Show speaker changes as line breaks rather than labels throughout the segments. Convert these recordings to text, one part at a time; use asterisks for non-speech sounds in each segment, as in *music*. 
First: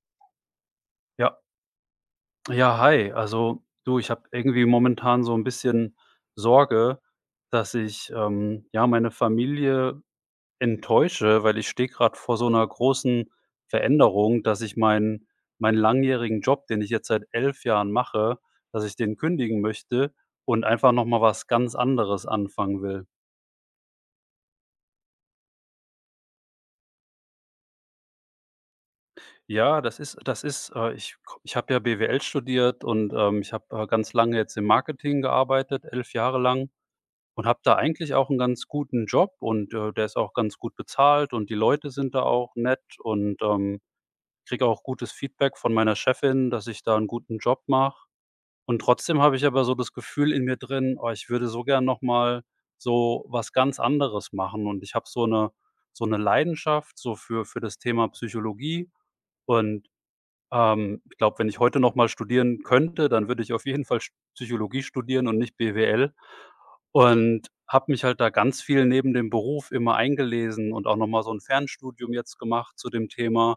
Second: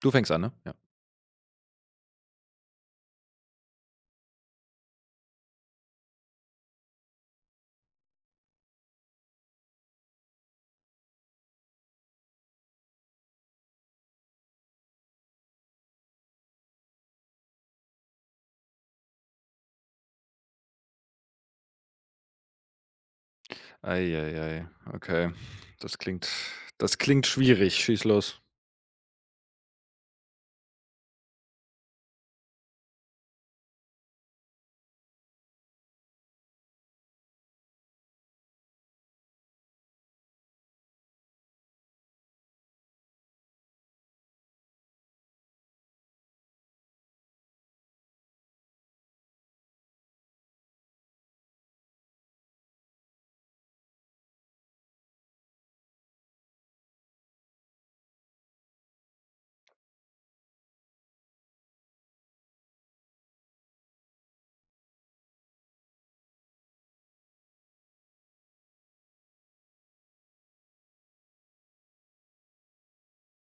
Du fängst an, ne? Ja.
Ja, ja, hi. Also du, ich habe irgendwie momentan so ein bisschen Sorge, dass ich, ja, meine Familie enttäusche, weil ich stehe gerade vor so einer großen Veränderung, dass ich meinen langjährigen Job, den ich jetzt seit 11 Jahren mache, dass ich den kündigen möchte und einfach noch mal was ganz anderes anfangen will.
Ei, ei, ei. Okay. Das klingt das klingt schwierig. Schieß los.
Ja, das ist, ich habe ja BWL studiert und, ich habe, ganz lange jetzt im Marketing gearbeitet, 11 Jahre lang. Und habe da eigentlich auch 'n ganz guten Job und, der ist auch ganz gut bezahlt und die Leute sind da auch nett und, kriege auch gutes Feedback von meiner Chefin, dass ich da 'n guten Job mache. Und trotzdem habe ich aber so das Gefühl in mir drin: „Oh, ich würde so gern noch mal so was ganz anderes machen." Und ich habe so 'ne Leidenschaft so für das Thema Psychologie und ich glaube, wenn ich heute noch mal studieren könnte, dann würde ich auf jeden Fall Sch Psychologie studieren und nicht BWL und habe mich halt da ganz viel neben dem Beruf immer eingelesen und auch noch mal so ein Fernstudium jetzt gemacht zu dem Thema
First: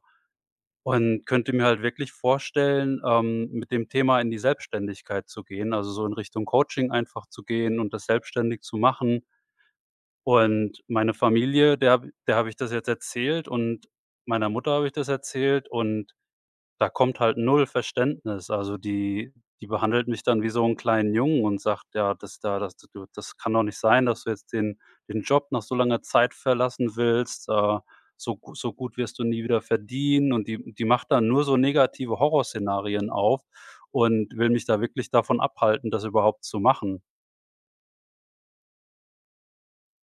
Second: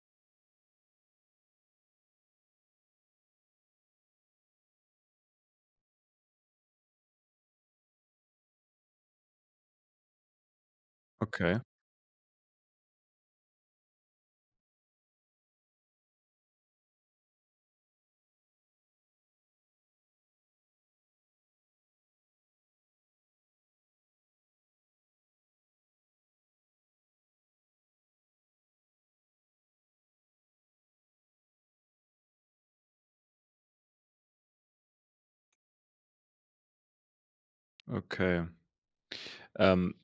und könnte mir halt wirklich vorstellen, mit dem Thema in die Selbstständigkeit zu gehen, also, so in Richtung Coaching einfach zu gehen und das selbstständig zu machen. Und meine
Okay,
Familie, der habe ich das jetzt erzählt und meiner Mutter habe ich das erzählt und da kommt halt null Verständnis. Also, die behandelt mich dann wie so einen kleinen Jungen und sagt: „Ja, das kann doch nicht sein, dass du jetzt den Job nach so langer Zeit verlassen willst. So gut wirst du nie wieder verdienen." Und die macht dann nur so negative Horrorszenarien auf und will mich da wirklich davon abhalten, das überhaupt zu machen.
okay. Ähm,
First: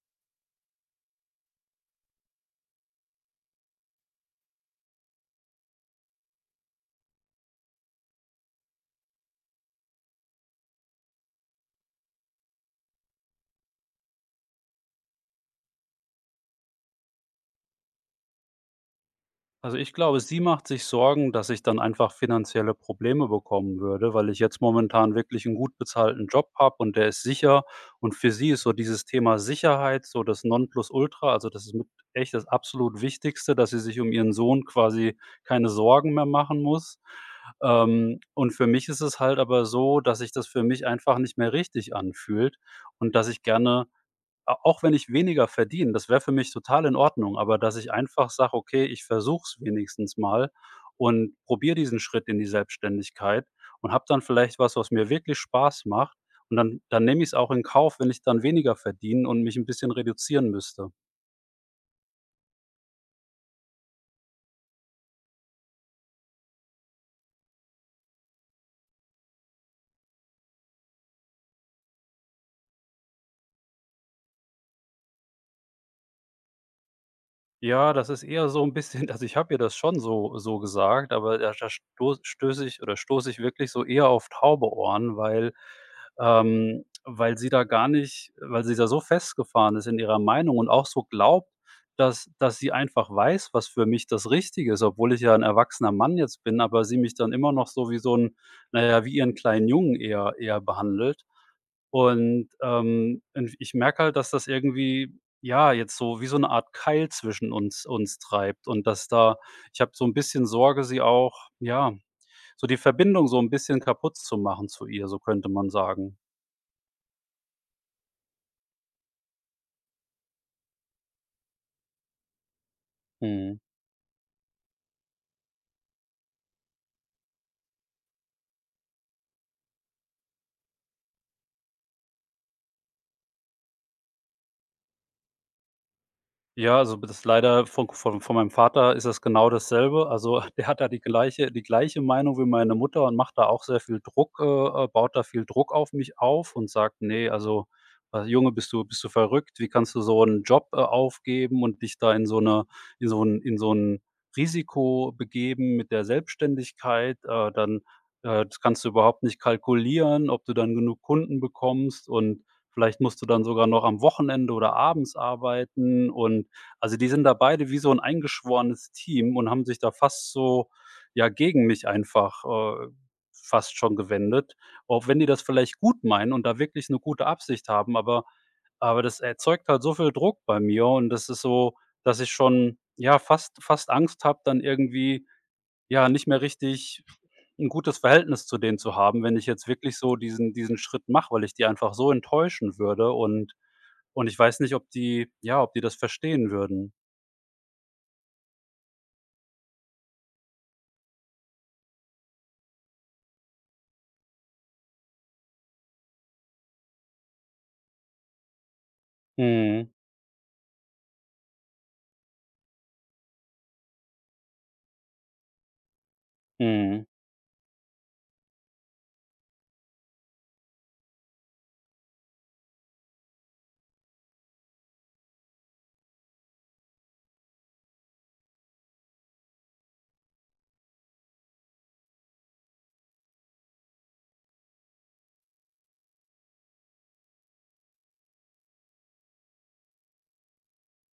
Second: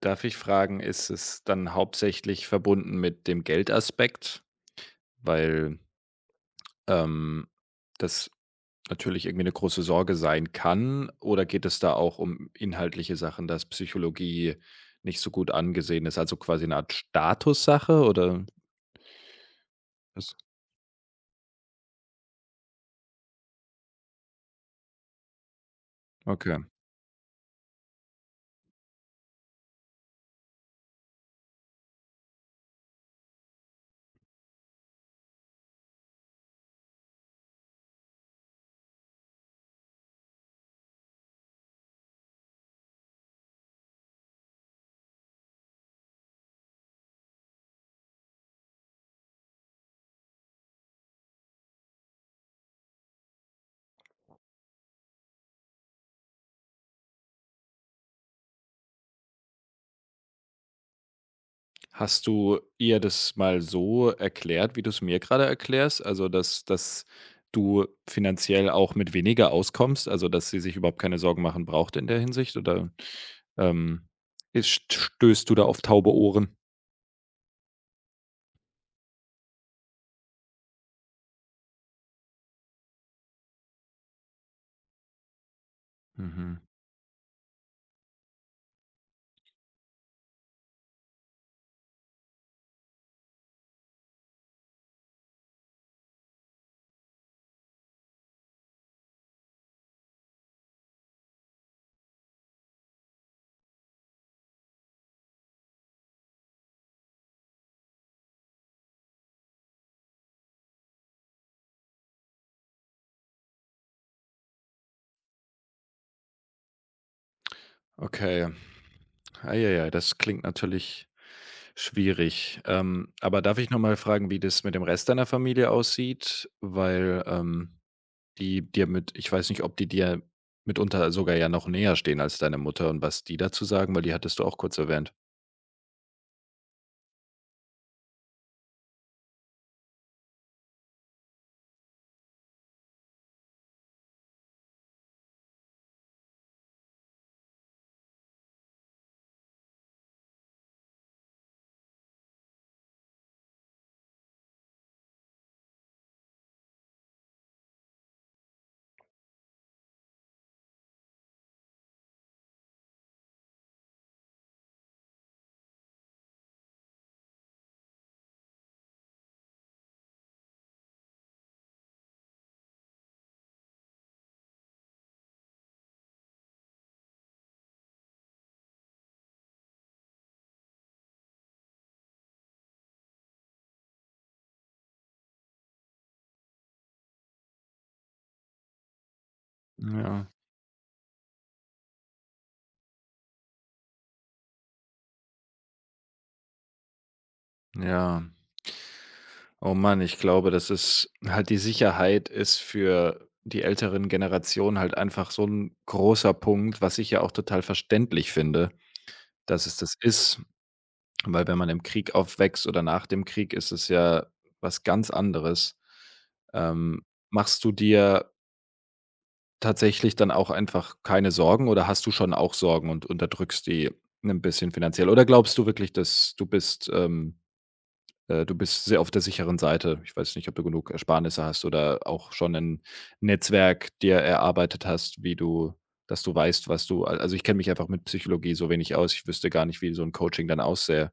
darf ich fragen, ist es dann hauptsächlich verbunden mit dem Geldaspekt? Weil, ähm, das natürlich irgendwie eine große Sorge sein kann oder geht es da auch um inhaltliche Sachen, dass Psychologie nicht so gut angesehen ist, also quasi eine Art Statussache oder
Also, ich glaube,
was?
sie macht sich Sorgen, dass ich dann einfach finanzielle Probleme bekommen würde, weil ich jetzt momentan wirklich einen gut bezahlten Job
Okay.
habe und der ist sicher. Und für sie ist so dieses Thema Sicherheit so das Nonplusultra. Also, das ist mit echt das absolut Wichtigste, dass sie sich um ihren Sohn quasi keine Sorgen mehr machen muss. Und für mich ist es halt aber so, dass sich das für mich einfach nicht mehr richtig anfühlt und dass ich gerne a auch wenn ich weniger verdiene, das wäre für mich total in Ordnung, aber dass ich einfach sage: „Okay, ich versuche es wenigstens mal und probiere diesen Schritt in die Selbstständigkeit und habe dann vielleicht was, was mir wirklich Spaß macht und dann nehme ich es auch in Kauf, wenn ich dann weniger verdiene und mich ein bisschen reduzieren müsste."
Hast du ihr das mal so erklärt, wie du es mir gerade erklärst? Also, dass du finanziell auch mit weniger auskommst, also, dass sie sich überhaupt keine Sorgen machen braucht in der Hinsicht oder, ähm, ist stößt du da auf taube Ohren?
Ja, das ist eher so ein bisschen also, ich habe ihr das schon so gesagt, aber da sto stöße ich oder stoße ich wirklich so eher auf taube Ohren, weil
Mhm.
weil sie da gar nicht weil sie da so festgefahren ist in ihrer Meinung und auch so glaubt, dass sie einfach weiß, was für mich das Richtige ist, obwohl ich ja ein erwachsener Mann jetzt bin, aber sie mich dann immer noch so wie so 'n na ja, wie ihren kleinen Jungen eher behandelt. Und ich merke halt, dass das irgendwie ja, jetzt so wie so eine Art Keil zwischen uns treibt und dass da ich habe so ein bisschen Sorge, sie auch ja, so die Verbindung so ein bisschen kaputt zu machen zu ihr, so könnte man sagen.
Okay. Ja, ei, das klingt natürlich schwierig. Aber darf
Mhm.
ich noch mal fragen, wie das mit dem Rest deiner Familie aussieht? Weil, ähm, die dir mit, ich weiß nicht, ob die dir mitunter sogar ja noch näher stehen als deine Mutter und was die dazu sagen, weil die hattest du auch kurz erwähnt.
Ja, also b das ist leider von meinem Vater ist das genau dasselbe. Also, *laughs* der hat da die gleiche Meinung wie meine Mutter und macht da auch sehr viel Druck baut da viel Druck auf mich auf und sagt: nee, also, Junge, bist du verrückt? Wie kannst du so einen Job, aufgeben und dich da in so eine in so ein Risiko begeben mit der Selbstständigkeit? Dann, das kannst du überhaupt nicht kalkulieren, ob du dann genug Kunden bekommst und vielleicht musst du dann sogar noch am Wochenende oder abends arbeiten und also, die sind da beide wie so ein eingeschworenes Team und haben sich da fast so, ja, gegen mich einfach, fast schon gewendet, auch wenn die das vielleicht gut meinen und da wirklich eine gute Absicht haben, aber das erzeugt halt so viel Druck bei mir und das ist so, dass ich schon, ja, fast Angst habe, dann irgendwie, ja, nicht mehr richtig ein gutes Verhältnis zu denen zu haben, wenn ich jetzt wirklich so
Ja,
diesen Schritt mache, weil ich die einfach so enttäuschen würde und ich weiß nicht, ob die ja, ob die das verstehen würden.
ja. Oh Mann, ich glaube, das ist halt, die Sicherheit ist für die älteren Generationen halt einfach so ein großer Punkt, was ich ja auch total verständlich finde, dass es
Mhm,
das ist. Weil wenn man im Krieg aufwächst oder nach dem Krieg, ist es ja was ganz anderes. Ähm,
mhm,
machst du dir tatsächlich dann auch einfach keine Sorgen oder hast du schon auch Sorgen und unterdrückst die ein bisschen finanziell? Oder glaubst du wirklich, dass du bist, du bist sehr auf der sicheren Seite? Ich weiß nicht, ob du genug Ersparnisse hast oder auch schon ein Netzwerk dir erarbeitet hast, wie du, dass du weißt, was du al also, ich kenne mich einfach mit Psychologie so wenig aus. Ich wüsste gar nicht, wie so ein Coaching dann aussähe.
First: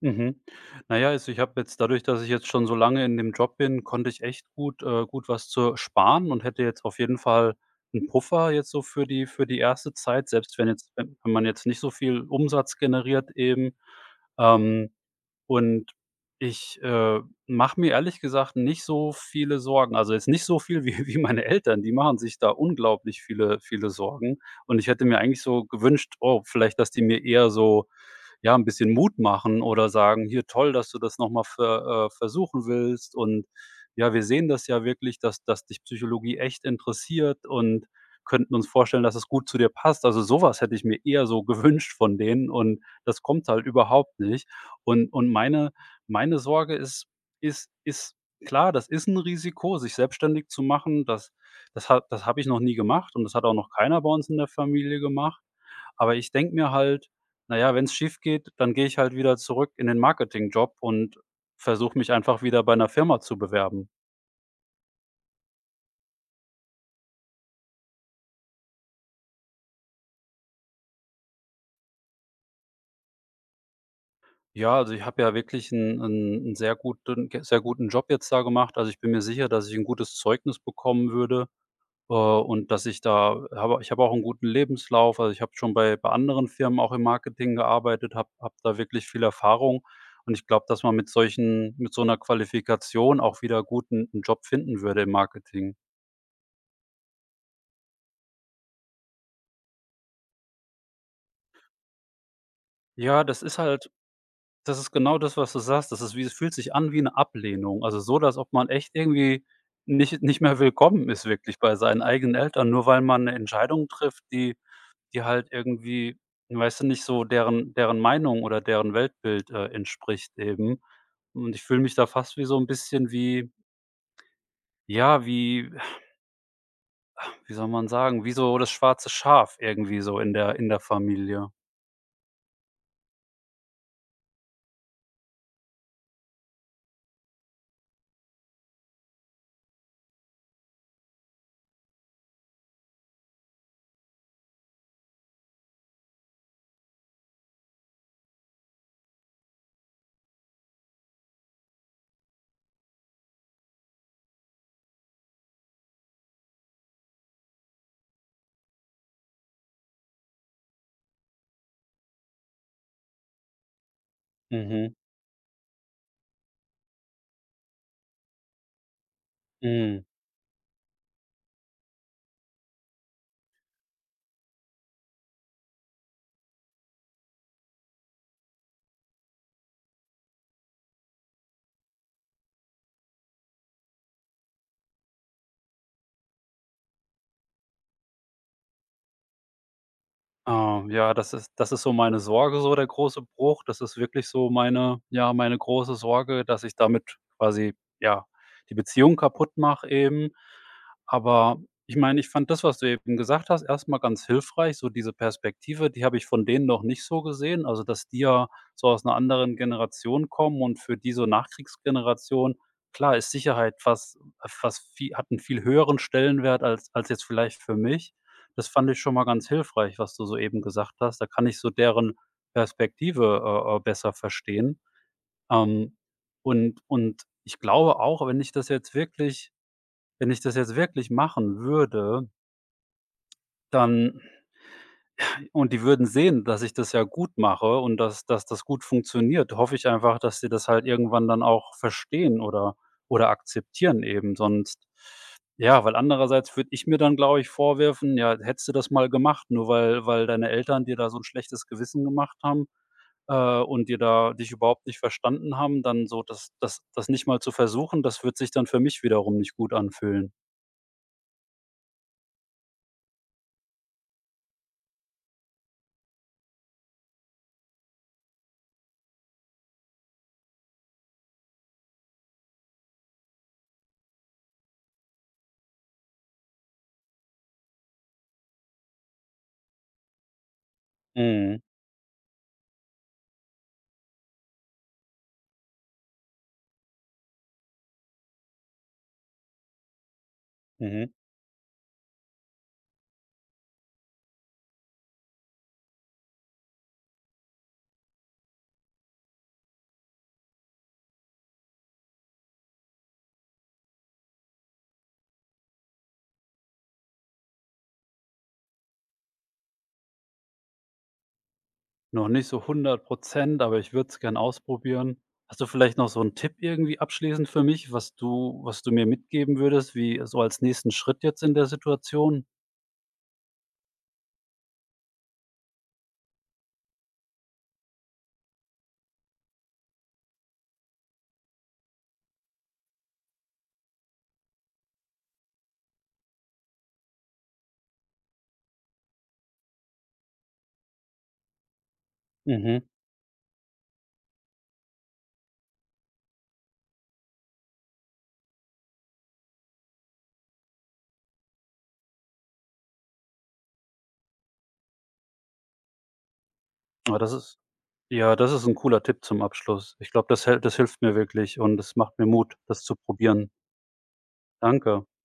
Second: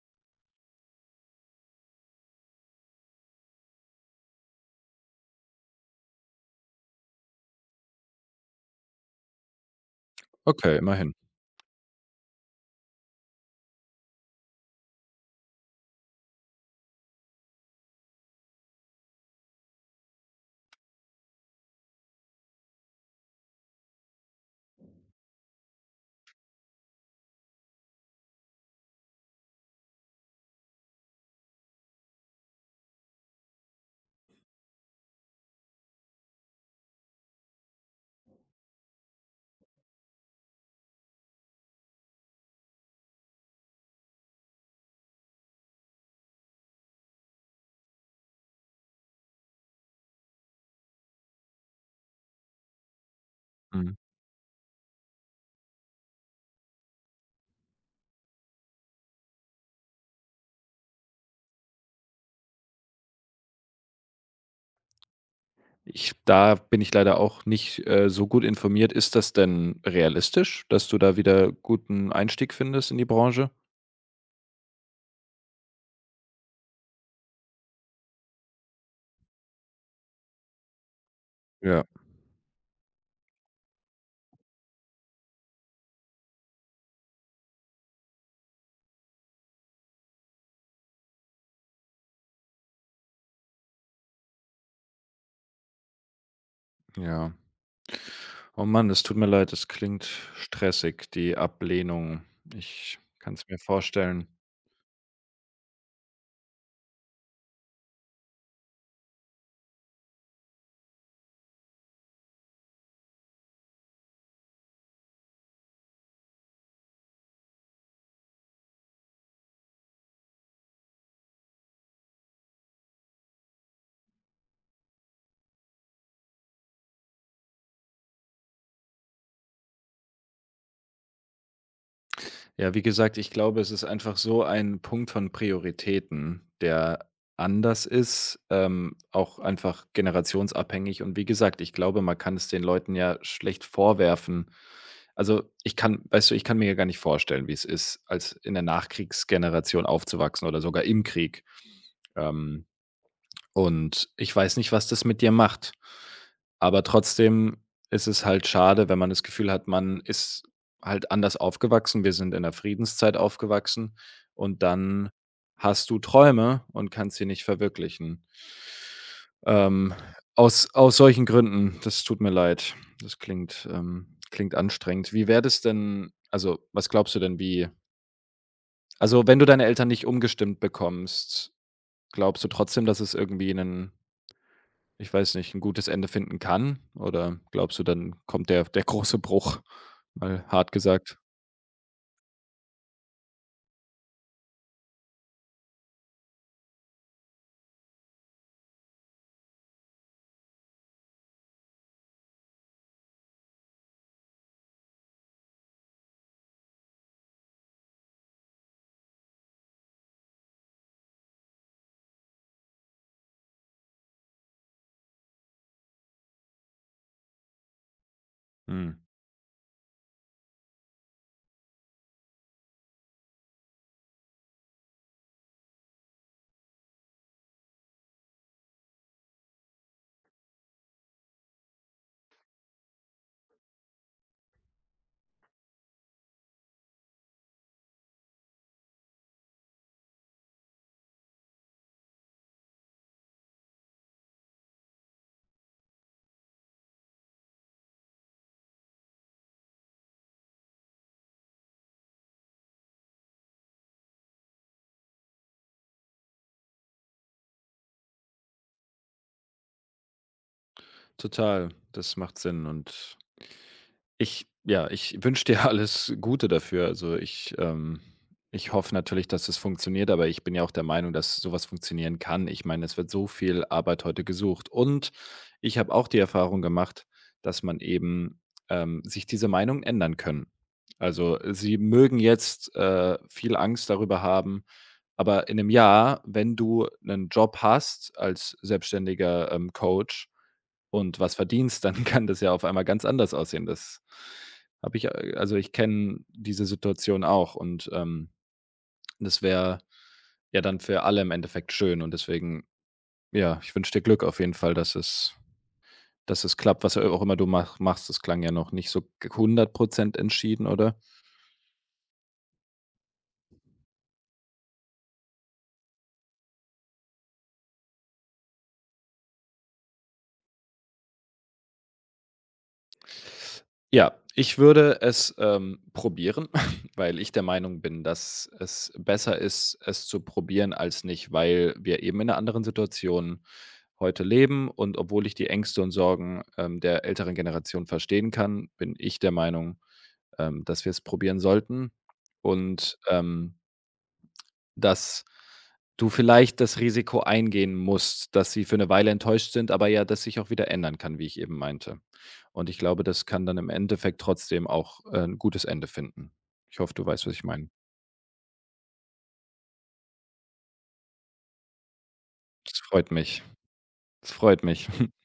mhm. Na ja, also, ich habe jetzt dadurch, dass ich jetzt schon so lange in dem Job bin, konnte ich echt gut was zu sparen und hätte jetzt auf jeden Fall einen Puffer jetzt so für die erste Zeit, selbst wenn
Okay,
jetzt
immerhin.
wenn wenn man jetzt nicht so viel Umsatz generiert eben. Ähm, und ich, mache mir ehrlich gesagt nicht so viele Sorgen. Also, jetzt nicht so viel *laughs* wie meine Eltern, die machen sich da unglaublich viele viele Sorgen. Und ich hätte mir eigentlich so gewünscht, oh, vielleicht, dass die mir eher so ja, ein bisschen Mut machen oder sagen: „Hier, toll, dass du das noch mal versuchen willst und ja, wir sehen das ja wirklich, dass dich Psychologie echt interessiert und könnten uns vorstellen, dass es gut zu dir passt." Also, sowas hätte ich mir eher so *laughs* gewünscht von denen und das kommt halt überhaupt nicht. Und meine Sorge ist klar, das ist ein Risiko, sich selbstständig zu machen. Das habe ich noch nie gemacht und das hat auch noch
Mhm.
keiner bei uns in der Familie gemacht. Aber ich denke mir halt na ja, wenn's schiefgeht, dann gehe ich halt wieder zurück in den Marketingjob und versuche mich einfach wieder bei einer Firma zu bewerben.
Ich, da bin ich leider auch nicht, so gut informiert. Ist das denn realistisch, dass du da wieder guten Einstieg findest in die Branche?
Ja, also, ich habe ja wirklich einen 'n sehr guten Job jetzt da gemacht. Also, ich bin mir sicher, dass ich ein gutes Zeugnis bekommen würde,
Ja,
und dass ich da habe ich habe auch einen guten Lebenslauf. Also, ich habe schon bei anderen Firmen auch im Marketing gearbeitet, habe da wirklich viel Erfahrung und ich glaube, dass man mit so einer Qualifikation auch wieder guten einen Job finden würde im Marketing.
ja. Oh Mann, das tut mir leid, das klingt stressig, die Ablehnung. Ich
Ja,
kann
das
es mir
ist halt.
vorstellen.
Das ist genau das, was du sagst. Das ist wie Es fühlt sich an wie eine Ablehnung. Also, so, dass, ob man echt irgendwie nicht mehr willkommen ist wirklich bei seinen eigenen Eltern, nur weil man 'ne Entscheidung trifft, die halt irgendwie, weißt du, nicht so deren Meinung oder deren Weltbild, entspricht eben. Und ich fühle mich da fast wie so ein bisschen wie ja, wie soll man sagen, wie so das schwarze Schaf irgendwie so in der Familie.
Ja, wie gesagt, ich glaube, es ist einfach so ein Punkt von Prioritäten, der anders ist, auch einfach generationsabhängig. Und wie gesagt, ich glaube, man kann es den Leuten ja schlecht vorwerfen. Also ich kann, weißt du, ich kann mir ja gar nicht vorstellen, wie es ist, als in der Nachkriegsgeneration aufzuwachsen oder sogar im Krieg. Ähm, und ich weiß nicht, was das mit dir macht. Aber trotzdem ist es halt schade, wenn man das Gefühl hat, man ist halt anders aufgewachsen. Wir sind in der Friedenszeit aufgewachsen und
Mhm,
dann hast du Träume und kannst sie nicht verwirklichen. Ähm,
mhm.
aus solchen Gründen, das tut mir leid. Das klingt, klingt anstrengend. Wie wäre das denn, also, was glaubst du denn, wie, also, wenn du deine Eltern nicht umgestimmt bekommst, glaubst du trotzdem, dass es irgendwie einen, ich weiß nicht, ein gutes Ende finden kann? Oder glaubst du, dann kommt der große Bruch, mal hart
Ja,
gesagt?
das ist so meine Sorge, so der große Bruch. Das ist wirklich so meine ja, meine große Sorge, dass ich damit quasi, ja, die Beziehung kaputt mache eben. Aber ich meine, ich fand das, was du eben gesagt hast, erstmal ganz hilfreich, so diese Perspektive, die habe ich von denen noch nicht so gesehen. Also, dass die ja so aus einer anderen Generation kommen und für diese Nachkriegsgeneration, klar, ist Sicherheit was was vie hat einen viel höheren Stellenwert als jetzt vielleicht für mich. Das fand
Mhm.
ich schon mal ganz hilfreich, was du soeben gesagt hast. Da kann ich so deren Perspektive, besser verstehen. Ähm, und ich glaube auch, wenn ich das jetzt wirklich wenn ich das jetzt wirklich machen würde, dann. Und die würden sehen, dass ich das ja gut mache und dass das gut funktioniert, hoffe ich einfach, dass sie das halt irgendwann dann auch verstehen oder akzeptieren eben, sonst ja, weil andererseits würde ich mir dann, glaube ich, vorwerfen: „Ja, hättest du das mal gemacht, nur weil deine Eltern dir da so ein schlechtes Gewissen gemacht haben, und dir da dich überhaupt nicht verstanden haben, dann so das nicht mal zu versuchen, das wird sich dann für mich wiederum nicht gut anfühlen."
Total, das macht Sinn und, ich, ja, ich wünsche dir *laughs* alles Gute dafür. Also, ich, ich hoffe natürlich, dass es funktioniert, aber ich bin ja auch der Meinung, dass sowas funktionieren kann. Ich meine, es wird so viel Arbeit heute gesucht und ich habe auch die Erfahrung gemacht, dass man eben, sich diese Meinungen ändern können. Also,
Mhm,
sie mögen jetzt, viel Angst darüber haben, aber in einem Jahr, wenn du einen Job hast als selbstständiger, Coach
mhm.
und was verdienst, dann *laughs* kann das ja auf einmal ganz anders aussehen. Das habe ich, also ich kenne diese Situation auch und, das wäre ja dann für alle im Endeffekt schön und deswegen, ja, ich wünsche dir Glück auf jeden Fall, dass es, dass es klappt, was auch immer du machst. Das klang ja noch nicht so 100% entschieden, oder?
Noch nicht so 100%, aber ich würde es gern ausprobieren. Hast du vielleicht noch so 'n Tipp irgendwie abschließend für mich, was du mir mitgeben würdest, wie so als nächsten Schritt jetzt in der Situation?
Ja, ich würde es, probieren, *laughs* weil ich der Meinung bin, dass es besser ist, es zu probieren als nicht, weil wir eben in einer anderen Situation heute leben und obwohl ich die Ängste und Sorgen, der älteren Generation verstehen kann, bin ich der Meinung, dass wir es probieren sollten
Mhm.
und, ähm, dass du vielleicht das Risiko eingehen musst, dass sie für eine Weile enttäuscht sind, aber ja, das sich auch wieder ändern kann, wie ich eben meinte. Und ich glaube, das kann dann im Endeffekt trotzdem auch, 'n gutes Ende finden. Ich hoffe, du
Ah,
weißt,
das
was ich
ist
meine.
ja, das ist 'n cooler Tipp zum Abschluss. Ich glaube, das hilft mir wirklich und es macht mir Mut,
Das
das zu
freut mich.
probieren.
Das freut mich.
Danke.
*laughs*